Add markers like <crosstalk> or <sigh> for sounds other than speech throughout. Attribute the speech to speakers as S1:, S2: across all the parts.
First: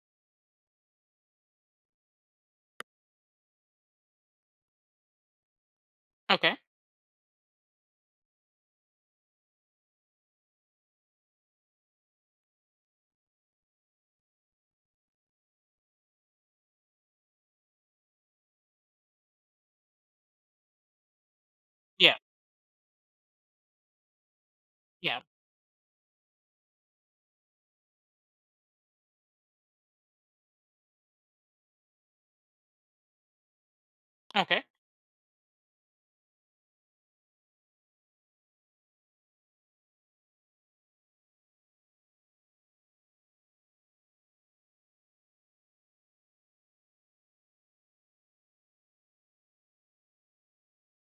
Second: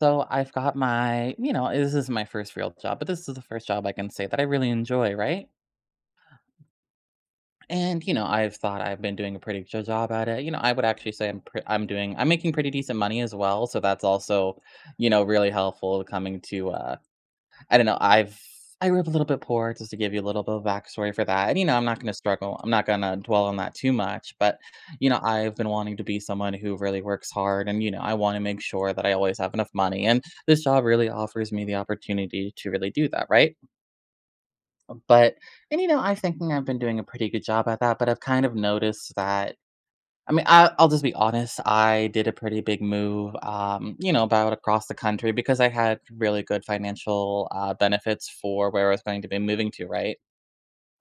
S1: So I've got my, you know, this is my first real job, but this is the first job I can say that I really enjoy, right?
S2: Okay.
S1: And you know, I've been doing a pretty good job at it. You know, I would actually say I'm making pretty decent money as well, so that's also, you know, really helpful coming to I don't know, I grew up a little bit poor, just to give you a little bit of backstory for that, and, you know,
S2: Yeah.
S1: I'm not gonna dwell on that too much, but, you know,
S2: Yeah.
S1: I've been wanting to be someone who really works hard, and, you know, I wanna make sure that I always have enough money, and this job really offers me the opportunity to really do that, right?
S2: Okay.
S1: But And you know, I'm thinking I've been doing a pretty good job at that, but I've kind of noticed that I mean, I'll just be honest. I did a pretty big move, you know, about across the country because I had really good financial benefits for where I was going to be moving to. Right,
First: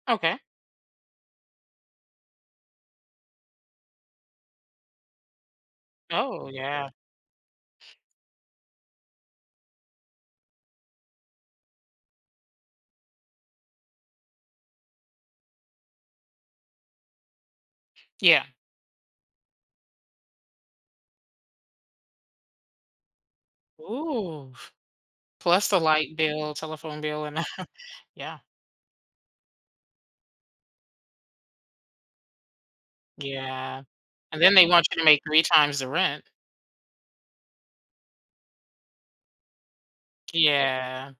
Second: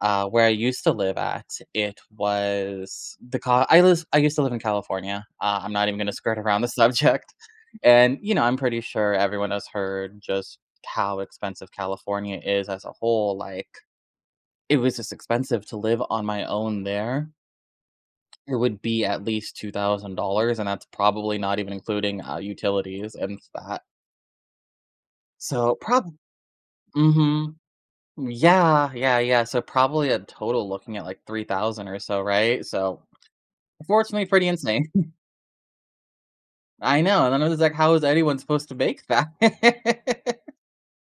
S2: Okay.
S1: where I used to live at, it was the I used to live in California. I'm not even going to skirt
S2: Oh,
S1: around the <laughs>
S2: yeah.
S1: subject, and you know, I'm pretty sure everyone has heard just how expensive California is as a whole. Like, it was just expensive to live on my own there.
S2: Yeah.
S1: It would be at least $2,000, and that's probably not even including, utilities and that.
S2: Ooh. Plus
S1: So,
S2: the
S1: probably,
S2: light bill, telephone bill, and
S1: mhm.
S2: <laughs> yeah.
S1: Yeah, yeah, yeah, so probably a total looking at, like, 3,000 or so, right? So,
S2: Yeah.
S1: unfortunately,
S2: And
S1: pretty
S2: then they want
S1: insane.
S2: you to
S1: <laughs>
S2: make 3 times the rent.
S1: I know, and then I was like, "How is anyone supposed to bake that?" <laughs>
S2: Yeah.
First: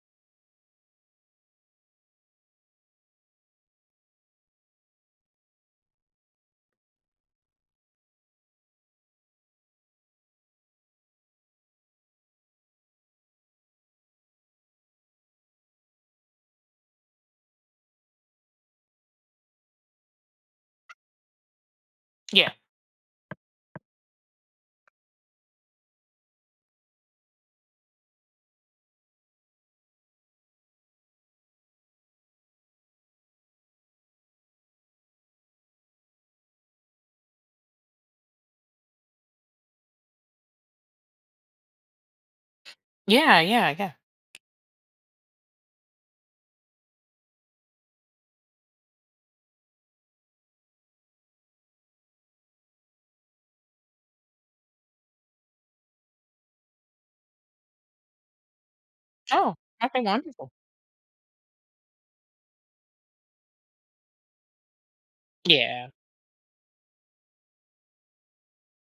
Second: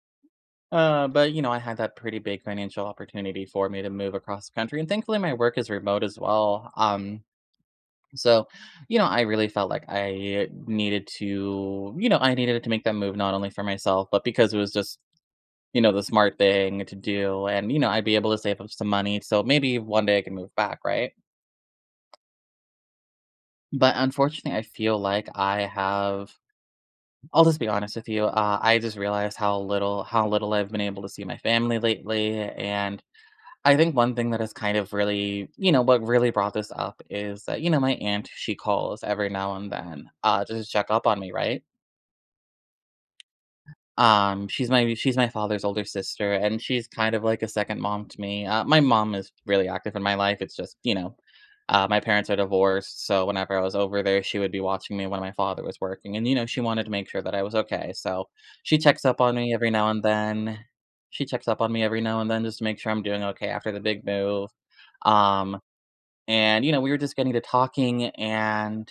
S1: But, you know, I had that pretty big financial opportunity for me to move across the country, and thankfully, my work is remote as well, So, you know, I really felt like I needed to, you know, I needed to make that move not only for myself, but because it was just, you know, the smart thing to do. And, you know, I'd be able to save up some money. So maybe one day I can move back, right?
S2: Yeah.
S1: But unfortunately, I feel like I have, I'll just be honest with you. I just realized how little I've been able to see my family lately. And I think one thing that has kind of really, you know, what really brought this up is that, you know, my aunt, she calls every now and then just to check up on me, right?
S2: Yeah, yeah, yeah.
S1: She's my father's older sister, and she's kind of like a second mom to me. My mom is really active in my life. It's just, you know, my parents are divorced, so whenever I was over there, she would be watching me when my father was working, and you know, she wanted to make sure that I was okay. So she checks up on me
S2: Oh,
S1: every now
S2: okay,
S1: and
S2: wonderful.
S1: then. She checks up on me every now and then just to make sure I'm doing okay after the big move. Um,
S2: Yeah.
S1: and you know, we were just getting to talking, and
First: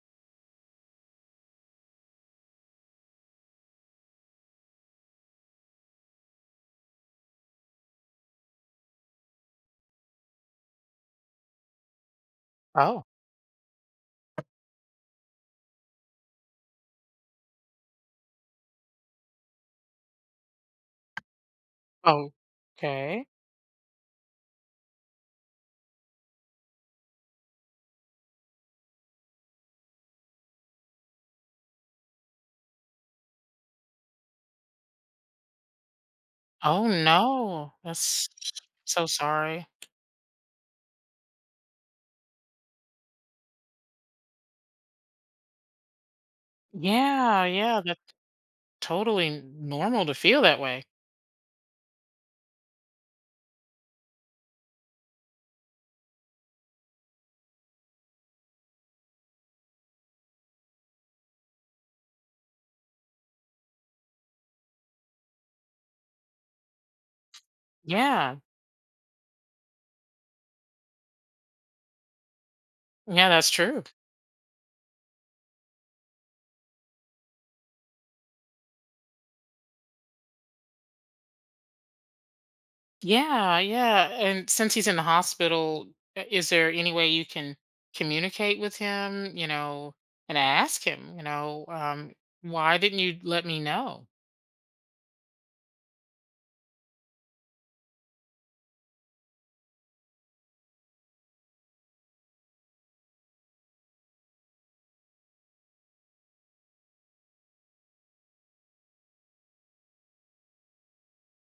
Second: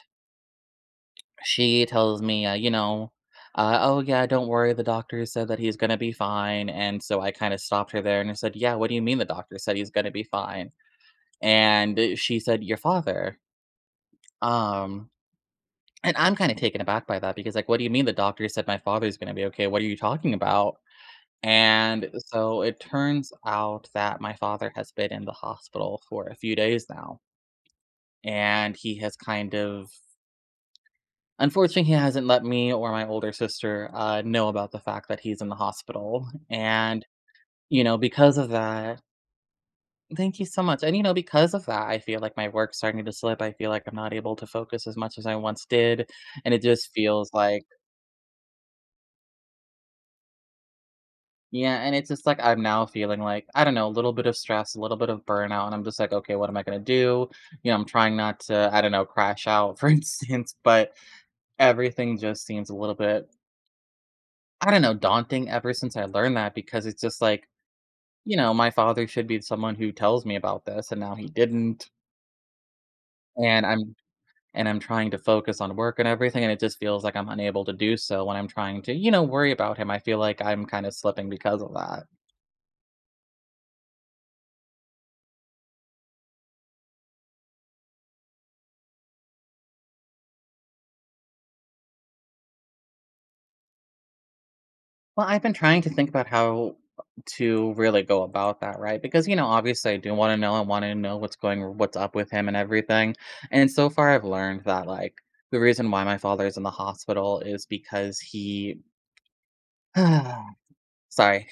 S1: she tells me, you know, oh, yeah, don't worry. The doctor said that he's going to be fine. And so I kind of stopped her there and I said, yeah, what do you mean the doctor said he's going to be fine? And she said, your
S2: Oh.
S1: father. Um, and I'm kind of taken aback by that because, like, what do you mean the doctor said my father's going to be okay? What are you talking about? And
S2: Oh,
S1: so it
S2: okay.
S1: turns out that my father has been in the hospital for a few days now. And he has kind of Unfortunately, he hasn't let me or my older sister, know about the fact that he's in the hospital,
S2: Oh,
S1: and,
S2: no.
S1: you know,
S2: That's
S1: because of that,
S2: so sorry.
S1: thank you so much, and, you know, because of that, I feel like my work's starting to slip, I feel like I'm not able to focus as much as I once did, and it just feels
S2: Yeah,
S1: like
S2: yeah, that's totally normal to feel that way.
S1: yeah, and it's just like I'm now feeling like, I don't know, a little bit of stress, a little bit of burnout, and I'm just like, "Okay, what am I gonna do?" You know, I'm trying not to, I don't know, crash out, <laughs> for instance, but everything just seems a little bit, I don't know, daunting ever since I learned that because it's just like you
S2: Yeah.
S1: know, my father should be someone who tells me about this, and now he didn't,
S2: Yeah, that's
S1: and
S2: true.
S1: I'm and I'm trying to focus on work and everything, and it just feels like I'm unable to do so when I'm trying to, you know, worry about him. I feel like I'm kind of slipping because of that.
S2: Yeah, yeah. And since he's in the hospital, is there any way you can communicate with him, and ask him, why didn't you let me know?
S1: Well, I've been trying to think about how to really go about that, right? Because, you know, obviously I do want to know, I want to know what's going what's up with him and everything. And so far I've learned that like the reason why my father is in the hospital is because he <sighs> sorry.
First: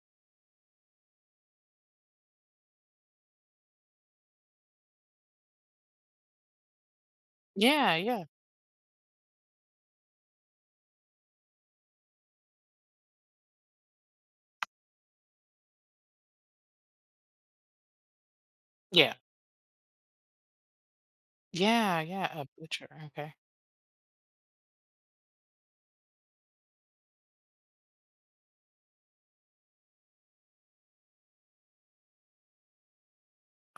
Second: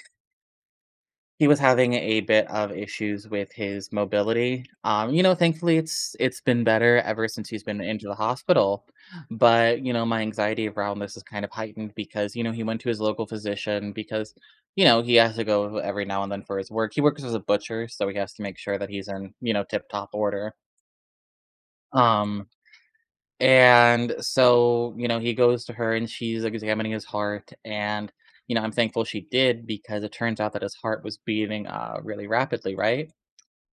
S1: He was having a bit of issues with his mobility. You know, thankfully it's been better ever since he's been
S2: Yeah,
S1: into the
S2: yeah,
S1: hospital. But, you know, my anxiety around this is kind of heightened because, you know, he went to his local physician because, you know, he has to go every now and then for his work. He works as a butcher, so he has to make sure that he's
S2: yeah,
S1: in, you know, tip top order.
S2: yeah, yeah. A
S1: Um
S2: butcher. Okay.
S1: and so, you know, he goes to her and she's examining his heart. And, you know, I'm thankful she did because it turns out that his heart was beating really rapidly, right?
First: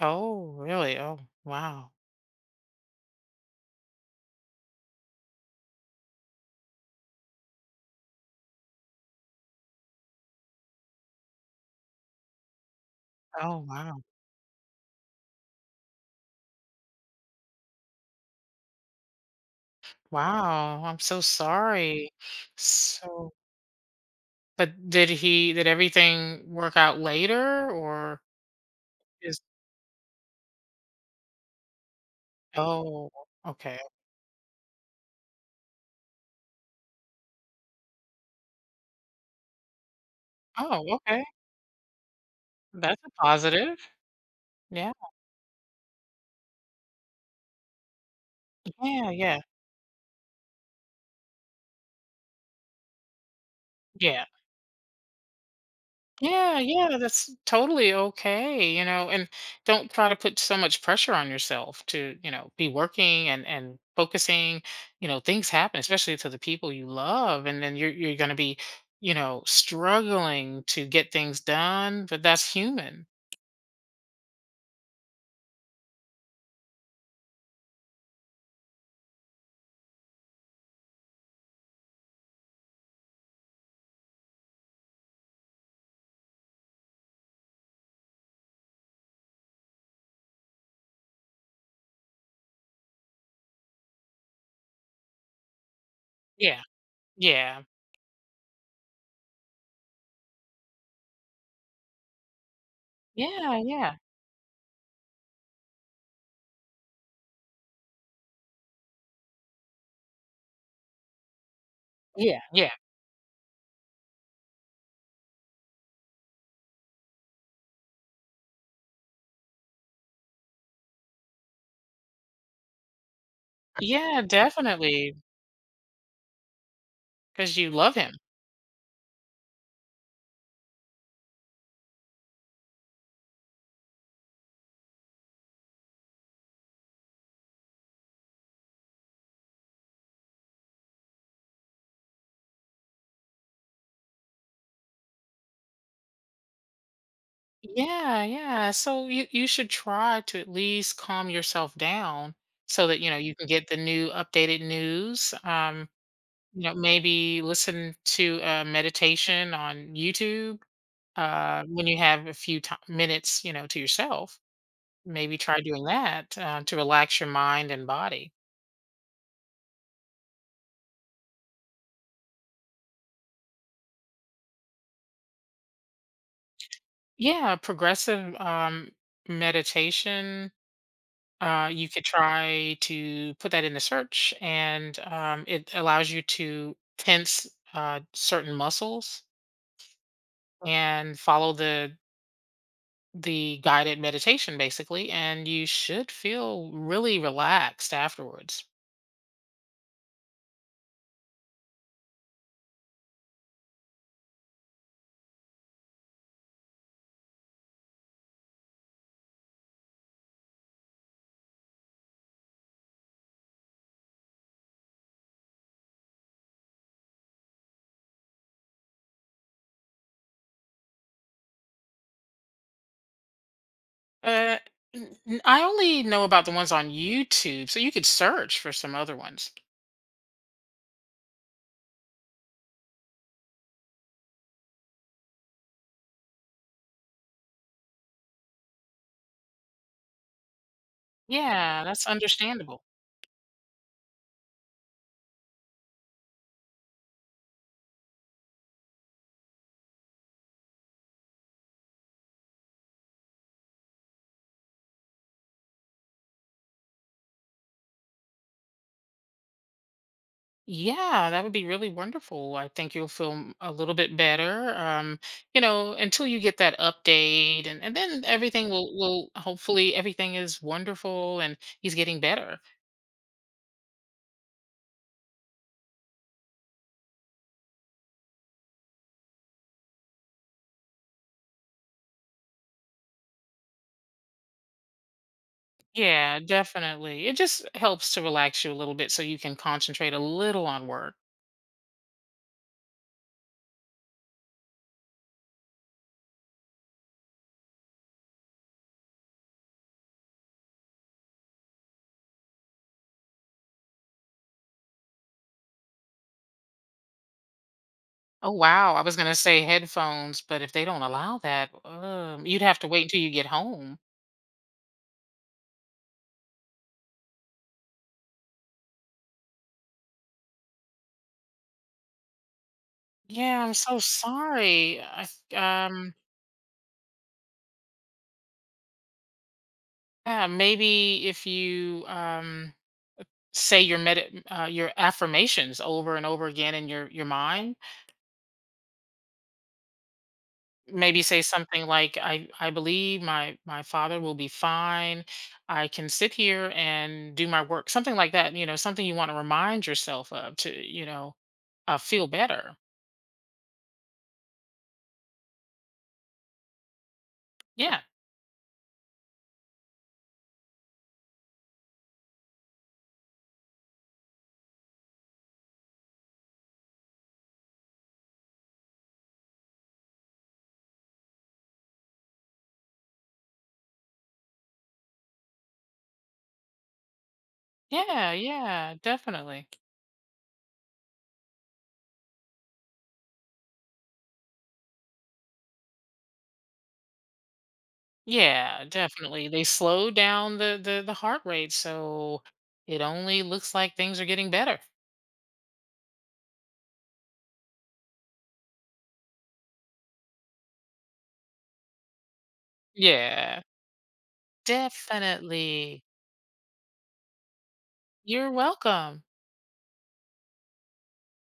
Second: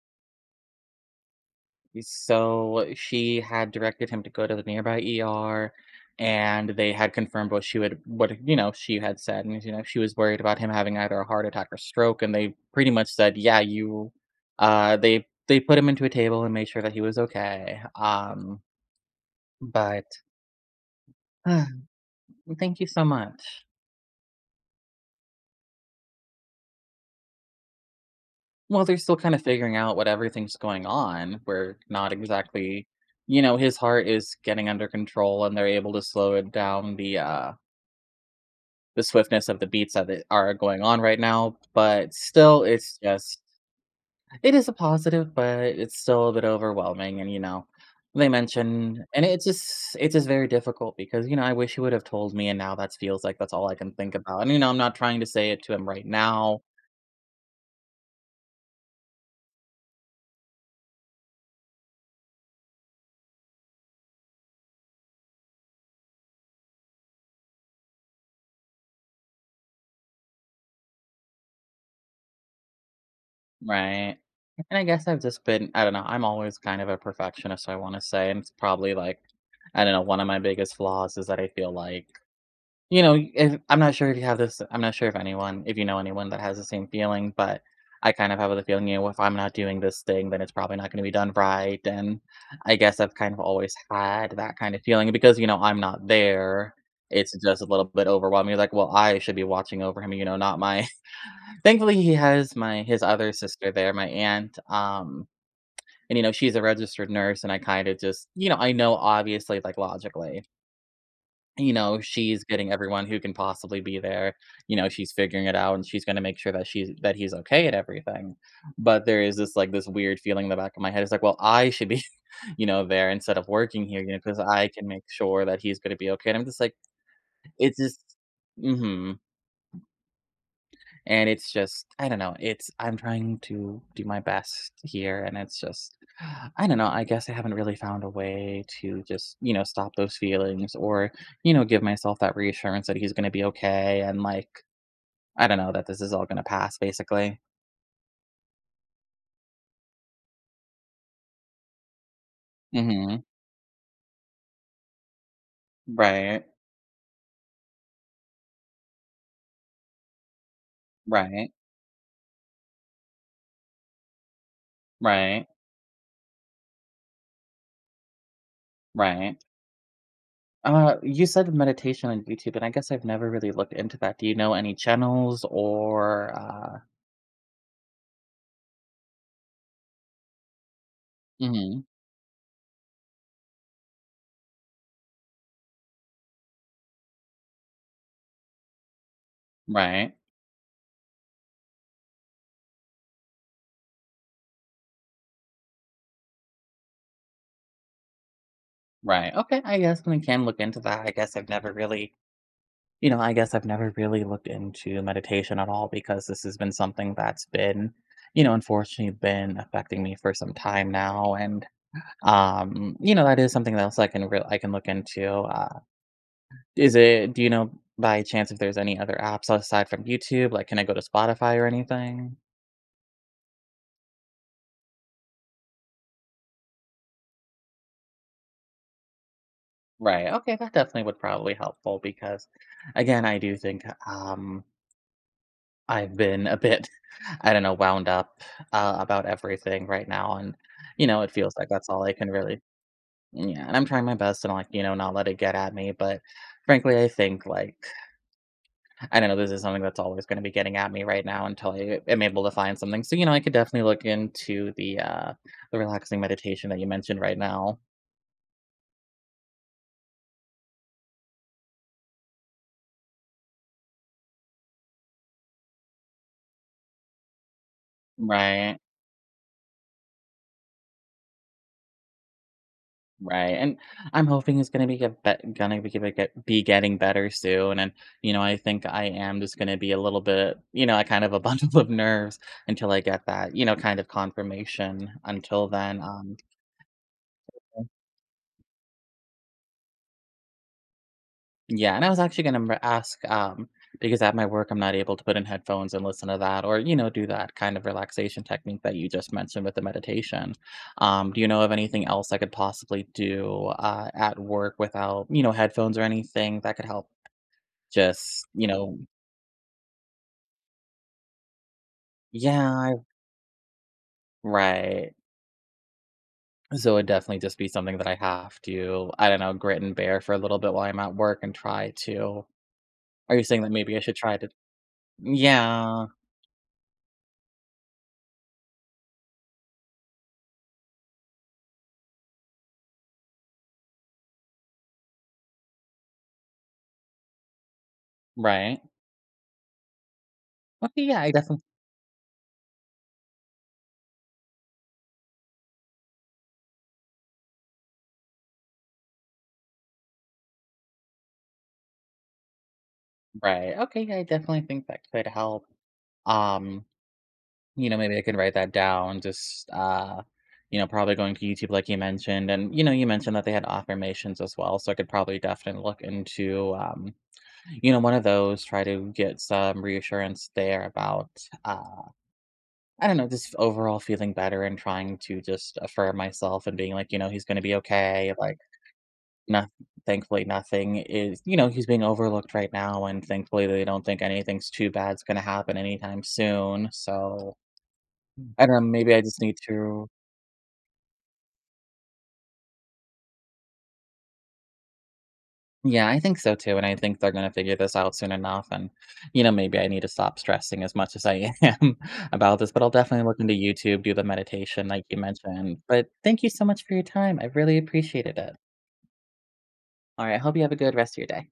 S2: Oh, really? Oh, wow.
S1: So she had directed him to go to the nearby ER and they had confirmed what what, you know, she had said. And, you know, she was worried about him having either a heart attack or stroke. And they pretty much said,
S2: Oh,
S1: yeah,
S2: wow.
S1: they put him into a table and made sure that he was okay. But
S2: Wow. I'm so sorry.
S1: <sighs> thank you so
S2: So,
S1: much.
S2: but did everything work out later
S1: Well, they're still kinda
S2: is,
S1: figuring out what everything's going on. We're not exactly
S2: oh,
S1: you know, his
S2: okay.
S1: heart is getting under control, and they're able to slow it down the swiftness of the beats that it are going
S2: Oh,
S1: on right
S2: okay.
S1: now, but still, it's
S2: That's a
S1: just
S2: positive.
S1: it is a
S2: Yeah.
S1: positive, but it's still a bit overwhelming, and, you know, they mention
S2: Yeah,
S1: and
S2: yeah,
S1: it's just very difficult because, you know, I wish he would have told me, and now that feels like that's all I can think
S2: yeah.
S1: about, and, you know, I'm not trying to say it to him right
S2: Yeah,
S1: now.
S2: yeah, that's totally okay, and don't try to put so much pressure on yourself to, be working and focusing. Things happen, especially to the people you love, and then you're going to be, struggling to get things done, but that's human.
S1: Right. And I guess I've just been I don't know, I'm always kind of a perfectionist, I wanna say, and it's probably like, I don't know, one of my biggest flaws is that I feel like, you know, if I'm not sure if you have this I'm not sure if anyone if you know anyone that has the same feeling, but I kind of have the feeling, you know, if I'm not doing this thing, then it's probably not gonna be done right. And I guess I've kind of always had that kind of feeling because, you know, I'm not
S2: Yeah.
S1: there. It's just
S2: Yeah.
S1: a little bit overwhelming. Like, well, I should be watching over him, you know, not my thankfully, he has my his other
S2: Yeah,
S1: sister there,
S2: yeah.
S1: my aunt, and, you know, she's a registered nurse, and I kinda just you know, I know obviously, like, logically, you know,
S2: Yeah,
S1: she's
S2: yeah.
S1: getting everyone who can possibly be there, you know, she's figuring it out, and she's gonna make sure that she's that he's okay at everything, but there is this, like, this weird feeling in the back of my head, it's like, "Well, I should be, <laughs> you know, there instead of working here, you know,
S2: Yeah,
S1: because I can make
S2: definitely
S1: sure that he's gonna be okay," and I'm just like,
S2: because you
S1: it's
S2: love
S1: just
S2: him.
S1: mhm. And it's just I don't know, it's I'm trying to do my best here, and it's just <sighs> I don't know, I guess I haven't really found a way to just, you know, stop those feelings or, you know, give myself that reassurance that he's gonna be okay and, like, I don't know, that this is all gonna pass, basically.
S2: Yeah, yeah. So you should try to at least calm yourself down so that you know
S1: Mhm.
S2: you can get the new updated news.
S1: Right.
S2: Maybe listen to a meditation on YouTube
S1: Right.
S2: when you have a few ti minutes, to yourself. Maybe
S1: Right.
S2: try doing that to relax your mind and body.
S1: Right. You said meditation on YouTube, and I guess I've never really looked into that. Do you know any channels or,
S2: Yeah, progressive meditation.
S1: Mhm.
S2: You could try to put that in the search, and it allows you to tense certain muscles
S1: Right.
S2: and follow the guided meditation basically, and you should feel really relaxed afterwards.
S1: Right. Okay. I guess we can look into that. I guess I've never really, I guess I've never really looked into meditation at all because this has been something that's been, unfortunately been affecting me for some time now. And that is something else I can real I can look into. Is it, do you know by chance if there's any other apps aside from YouTube? Like, can I go to Spotify or anything?
S2: Uh, I only know about the ones on YouTube, so you could search for some other ones.
S1: Right. Okay. That definitely would probably helpful because, again, I do think, um, I've been a bit, <laughs> I don't know, wound up about everything right now, and you know, it feels like
S2: Yeah,
S1: that's all
S2: that's
S1: I can really.
S2: understandable.
S1: Yeah, and I'm trying my best and like you know not let it get at me, but frankly, I think like I don't know, this is something that's always going to be getting at me right now until I am able to find something. So you know, I could definitely look into the relaxing meditation that you mentioned right now,
S2: Yeah, that would be really wonderful. I think you'll feel a little bit better. Until you get that update, and then everything
S1: right?
S2: will hopefully everything is wonderful and he's getting better.
S1: Right, and I'm hoping it's gonna be get bet gonna be going get be getting better soon, and you know I think I am just gonna be a little bit, you know, I kind of a <laughs> bundle of nerves until I get that, you know, kind of confirmation. Until then,
S2: Yeah, definitely. It just helps to relax you a little bit so you can concentrate a little on work.
S1: yeah, and I was actually gonna ask, because at my work I'm not able to put in headphones and listen to that, or you know, do that kind of relaxation technique that you just mentioned with the meditation. Do you know of anything else I could possibly do at work without, you know, headphones or anything that could help? Just,
S2: Oh
S1: you
S2: wow,
S1: know
S2: I was gonna say headphones, but if they don't allow that, you'd
S1: yeah,
S2: have to wait until you get home.
S1: right. So it'd definitely just be something that I have to, I don't know, grit and bear for a little bit while I'm at work and try to Are you saying
S2: Yeah,
S1: that
S2: I'm
S1: maybe
S2: so
S1: I should try to
S2: sorry.
S1: Yeah,
S2: Um, yeah, maybe if you say your medi your affirmations over and over again in your mind.
S1: right. Okay, yeah,
S2: Maybe
S1: I
S2: say
S1: definitely
S2: something like, "I believe my father will be fine. I can sit here and do my work." Something like that. You know, something you want to remind yourself of to feel better.
S1: Right. Okay, yeah, I definitely think that could help. Um, you know,
S2: Yeah,
S1: maybe I could write that down, just, you know, probably going to YouTube like you mentioned, and, you know, you mentioned that they had affirmations as well, so I could probably definitely look into, You know, one of those, try to get some reassurance there about, uh, I don't know, just overall feeling better and trying to just affirm myself and being like, you know, he's going to be
S2: yeah,
S1: okay. Like,
S2: yeah, definitely.
S1: not, thankfully, nothing is, you know, he's being overlooked right now. And thankfully, they don't think anything's too bad's going to happen anytime soon. So I don't know,
S2: Yeah,
S1: maybe I just
S2: definitely.
S1: need
S2: They
S1: to
S2: slow down the heart rate, so it only looks like things are getting better.
S1: Yeah, I think so too, and I think they're gonna figure this out soon enough, and, you know, maybe I need to stop stressing as much as I <laughs> am about this, but I'll definitely look into
S2: Yeah,
S1: YouTube, do the meditation like you mentioned,
S2: definitely.
S1: but thank you so much for your time, I really appreciated
S2: You're
S1: it.
S2: welcome.
S1: Alright, I hope you have a good rest of your day.